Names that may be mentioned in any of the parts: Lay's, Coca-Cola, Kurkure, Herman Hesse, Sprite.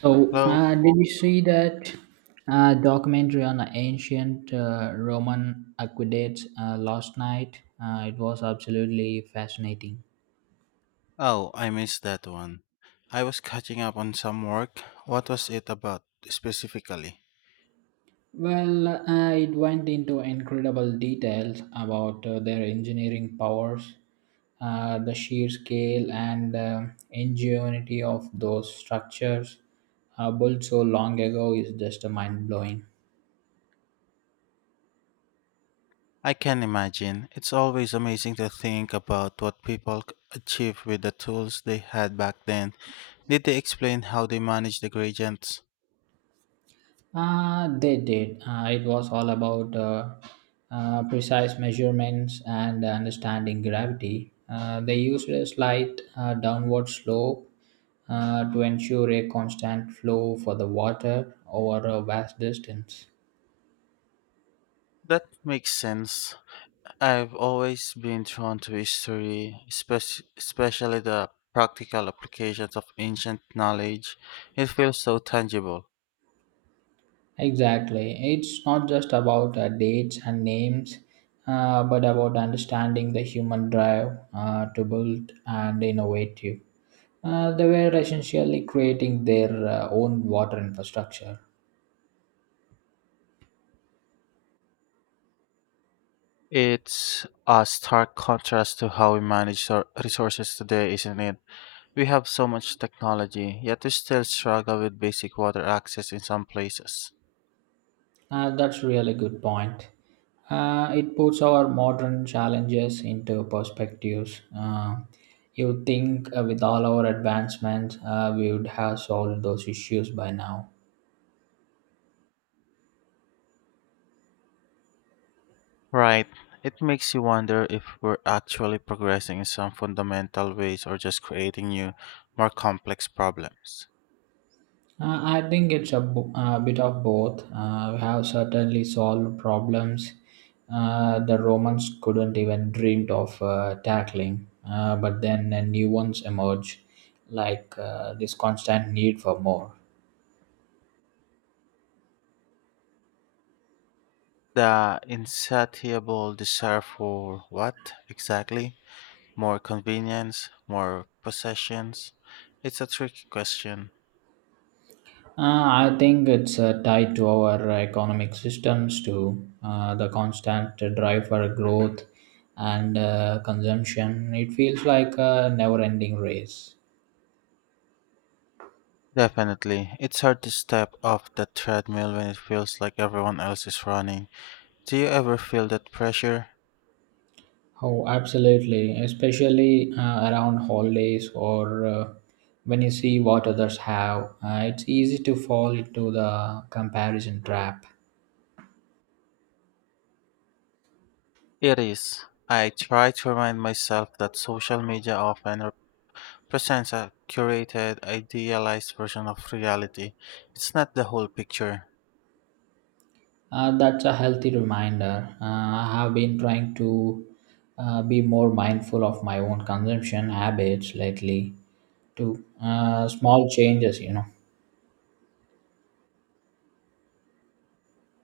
So, Hello. Did you see that documentary on the ancient Roman aqueducts last night? It was absolutely fascinating. Oh, I missed that one. I was catching up on some work. What was it about specifically? Well, it went into incredible details about their engineering powers, the sheer scale and ingenuity of those structures built so long ago is just mind blowing. I can imagine. It's always amazing to think about what people achieved with the tools they had back then. Did they explain how they managed the gradients? They did. It was all about precise measurements and understanding gravity. They used a slight downward slope to ensure a constant flow for the water over a vast distance. That makes sense. I've always been drawn to history, especially the practical applications of ancient knowledge. It feels so tangible. Exactly. It's not just about dates and names, but about understanding the human drive to build and innovative. They were essentially creating their own water infrastructure. It's a stark contrast to how we manage our resources today, isn't it? We have so much technology, yet we still struggle with basic water access in some places. That's really good point. It puts our modern challenges into perspectives. You think with all our advancements, we would have solved those issues by now. Right. It makes you wonder if we're actually progressing in some fundamental ways or just creating new, more complex problems. I think it's a, a bit of both. We have certainly solved problems the Romans couldn't even dreamed of tackling, but then new ones emerge, like this constant need for more. The insatiable desire for what exactly? More convenience? More possessions? It's a tricky question. I think it's tied to our economic systems too. The constant drive for growth and consumption. It feels like a never-ending race. Definitely. It's hard to step off the treadmill when it feels like everyone else is running. Do you ever feel that pressure? Oh, absolutely, especially around holidays or when you see what others have. It's easy to fall into the comparison trap. It is. I try to remind myself that social media often presents a curated, idealized version of reality. It's not the whole picture. That's a healthy reminder. I have been trying to be more mindful of my own consumption habits lately, too. Small changes,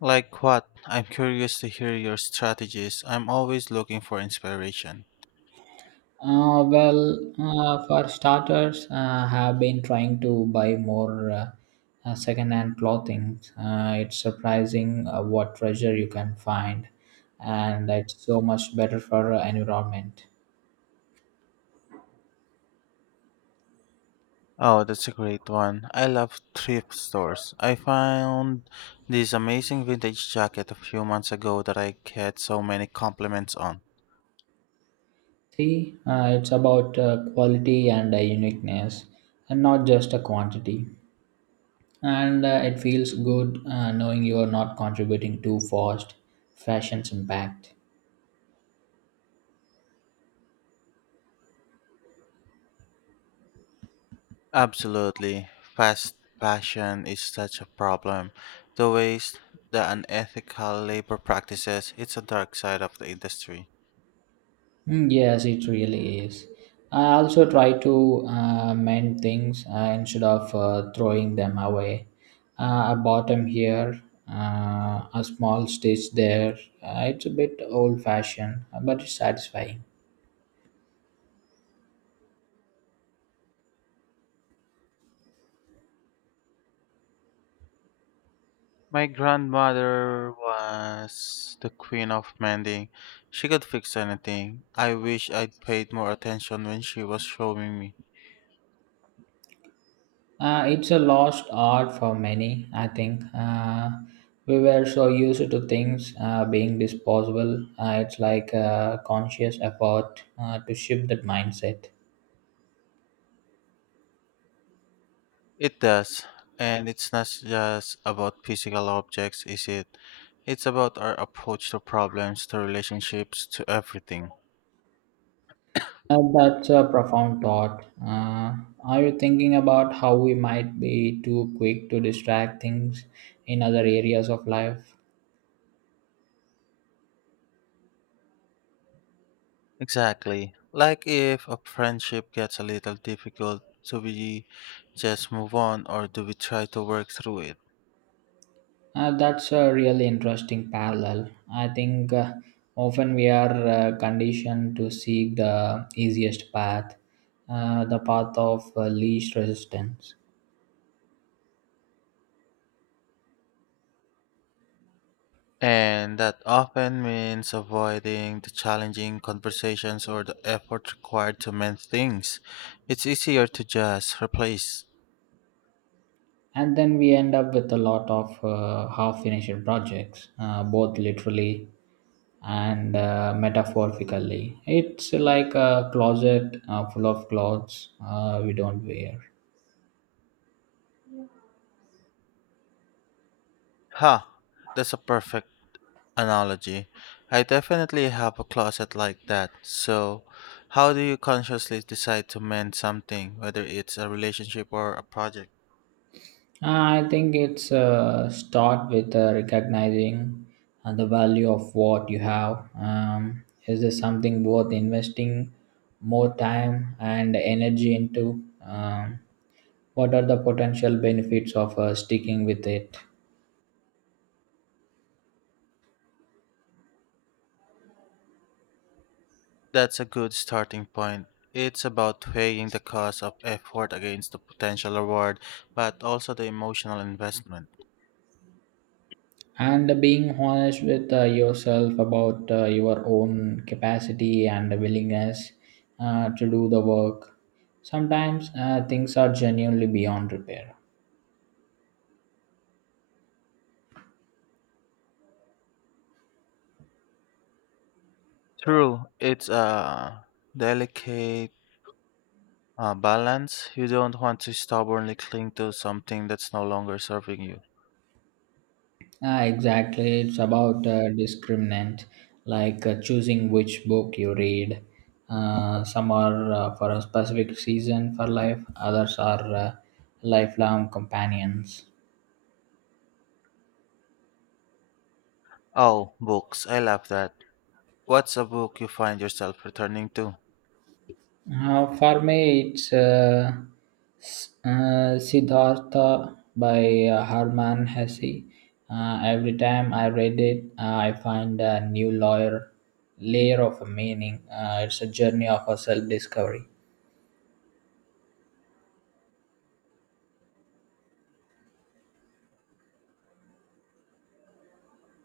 Like what? I'm curious to hear your strategies. I'm always looking for inspiration. Well, for starters, have been trying to buy more second-hand clothing. It's surprising what treasure you can find, and it's so much better for environment. Oh, that's a great one. I love thrift stores. I found this amazing vintage jacket a few months ago that I get so many compliments on. See, it's about quality and uniqueness, and not just a quantity. And it feels good knowing you are not contributing too fast fashion's impact. Absolutely. Fast fashion is such a problem. The waste, the unethical labor practices, it's a dark side of the industry. Mm, yes, it really is. I also try to mend things instead of throwing them away. A bottom here, a small stitch there. It's a bit old fashioned, but it's satisfying. My grandmother was the queen of mending. She could fix anything. I wish I'd paid more attention when she was showing me. It's a lost art for many, I think. We were so used to things being disposable. It's like a conscious effort to shift that mindset. It does. And it's not just about physical objects, is it? It's about our approach to problems, to relationships, to everything. That's a profound thought. Are you thinking about how we might be too quick to distract things in other areas of life? Exactly. Like if a friendship gets a little difficult, do we just move on or do we try to work through it? That's a really interesting parallel. I think often we are conditioned to seek the easiest path, the path of least resistance. And that often means avoiding the challenging conversations or the effort required to mend things. It's easier to just replace. And then we end up with a lot of half finished projects, both literally and metaphorically it's like a closet full of clothes we don't wear. Ha! That's a perfect analogy. I definitely have a closet like that. So, how do you consciously decide to mend something, whether it's a relationship or a project? I think it's start with recognizing the value of what you have, um, is this something worth investing more time and energy into, um, what are the potential benefits of sticking with it, That's a good starting point. It's about weighing the cost of effort against the potential reward, but also the emotional investment. and being honest with yourself about your own capacity and willingness to do the work. Sometimes things are genuinely beyond repair. True, it's a delicate balance. You don't want to stubbornly cling to something that's no longer serving you. Ah, exactly. It's about discriminant, like choosing which book you read. Some are for a specific season for life, others are lifelong companions. Oh, books. I love that. What's a book you find yourself returning to? For me, it's Siddhartha by Herman Hesse. Every time I read it, I find a new layer of a meaning. It's a journey of a self-discovery.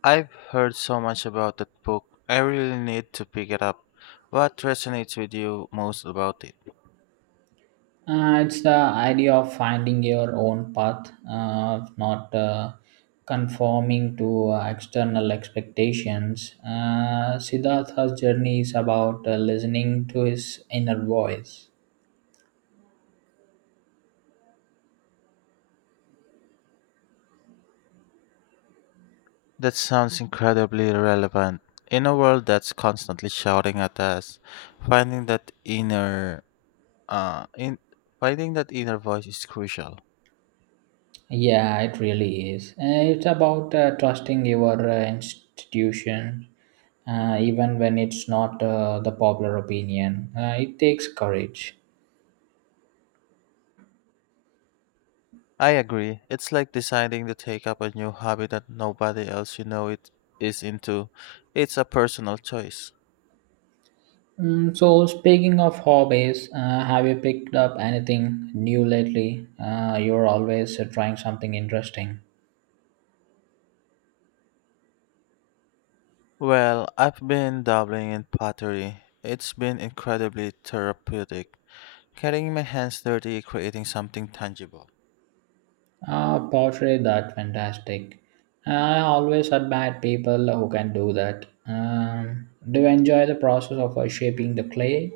I've heard so much about that book. I really need to pick it up. What resonates with you most about it? It's the idea of finding your own path, of not conforming to external expectations. Siddhartha's journey is about listening to his inner voice. That sounds incredibly relevant. In a world that's constantly shouting at us, finding that inner uh in finding that inner voice is crucial. Yeah, it really is. It's about trusting your institution, even when it's not the popular opinion. It takes courage. I agree. It's like deciding to take up a new hobby that nobody else you know it is into. It's a personal choice. Mm, so, speaking of hobbies, have you picked up anything new lately? You're always trying something interesting. Well, I've been dabbling in pottery. It's been incredibly therapeutic. Getting my hands dirty, creating something tangible. Ah, pottery, that fantastic. I always admire people who can do that. Do you enjoy the process of shaping the clay?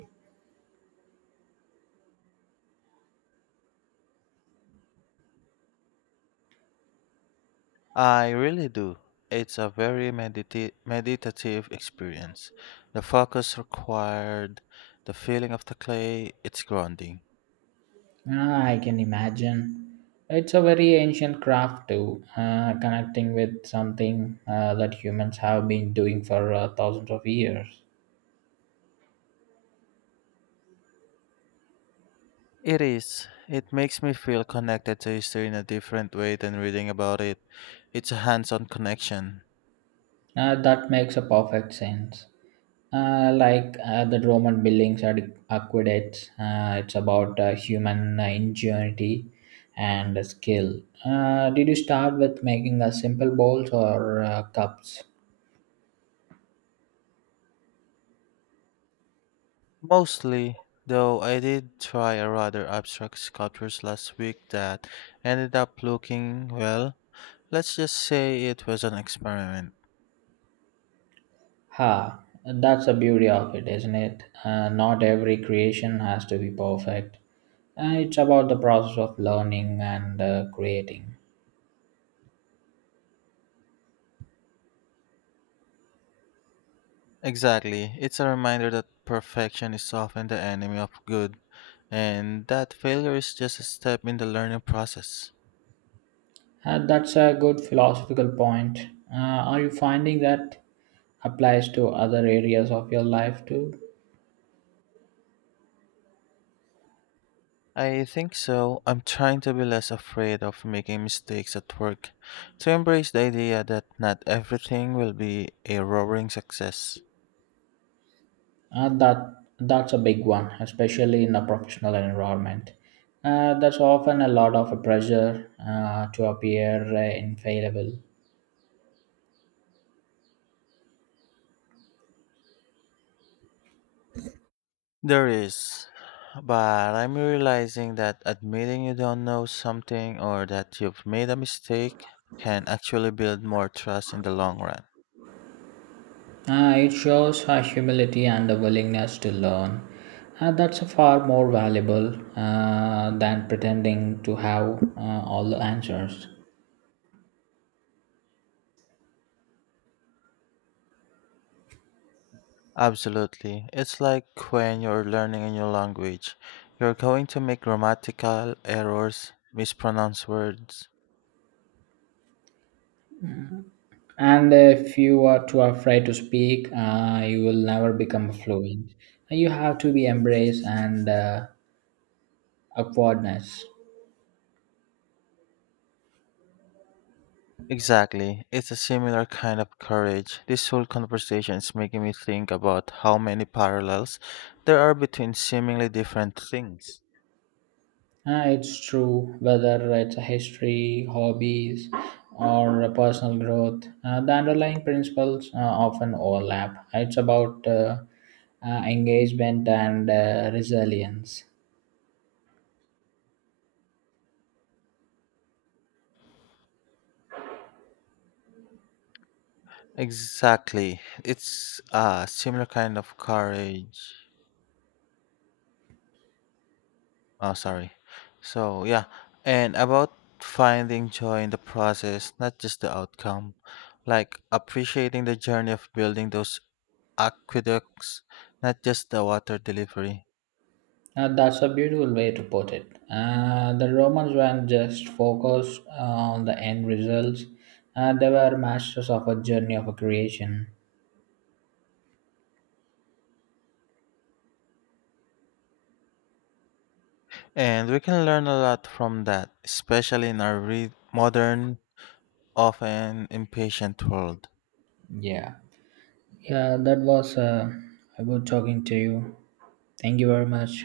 I really do. It's a very meditative experience. The focus required, the feeling of the clay, it's grounding. Ah, I can imagine. It's a very ancient craft too, connecting with something that humans have been doing for thousands of years. It is. It makes me feel connected to history in a different way than reading about it. It's a hands on connection. That makes a perfect sense. Like the Roman buildings are aqueducts, it's about human ingenuity and skill. Did you start with making simple bowls or cups? Mostly, though, I did try a rather abstract sculptures last week that ended up looking, well, let's just say it was an experiment. Ha, that's the beauty of it, isn't it? Not every creation has to be perfect. It's about the process of learning and creating. Exactly. It's a reminder that perfection is often the enemy of good, and that failure is just a step in the learning process. That's a good philosophical point. Are you finding that applies to other areas of your life too? I think so. I'm trying to be less afraid of making mistakes at work, to embrace the idea that not everything will be a roaring success. Uh, that that's a big one, especially in a professional environment. There's often a lot of pressure to appear infallible. There is, but I'm realizing that admitting you don't know something or that you've made a mistake can actually build more trust in the long run. It shows her humility and a willingness to learn. That's far more valuable than pretending to have all the answers. Absolutely. It's like when you're learning a new language. You're going to make grammatical errors, mispronounce words. And if you are too afraid to speak, you will never become fluent. Ah, you have to be embraced and upwardness. Exactly. It's a similar kind of courage. This whole conversation is making me think about how many parallels there are between seemingly different things. Ah, it's true, whether it's a history, hobbies, or a personal growth, the underlying principles often overlap. It's about engagement and resilience. Exactly. It's a similar kind of courage. Oh, sorry. So, yeah. And about finding joy in the process, not just the outcome. Like appreciating the journey of building those aqueducts, not just the water delivery. That's a beautiful way to put it. The Romans weren't just focused ah, on the end results, they were masters of a journey of a creation. And we can learn a lot from that, especially in our modern, often impatient world. Yeah. Yeah, that was good talking to you. Thank you very much.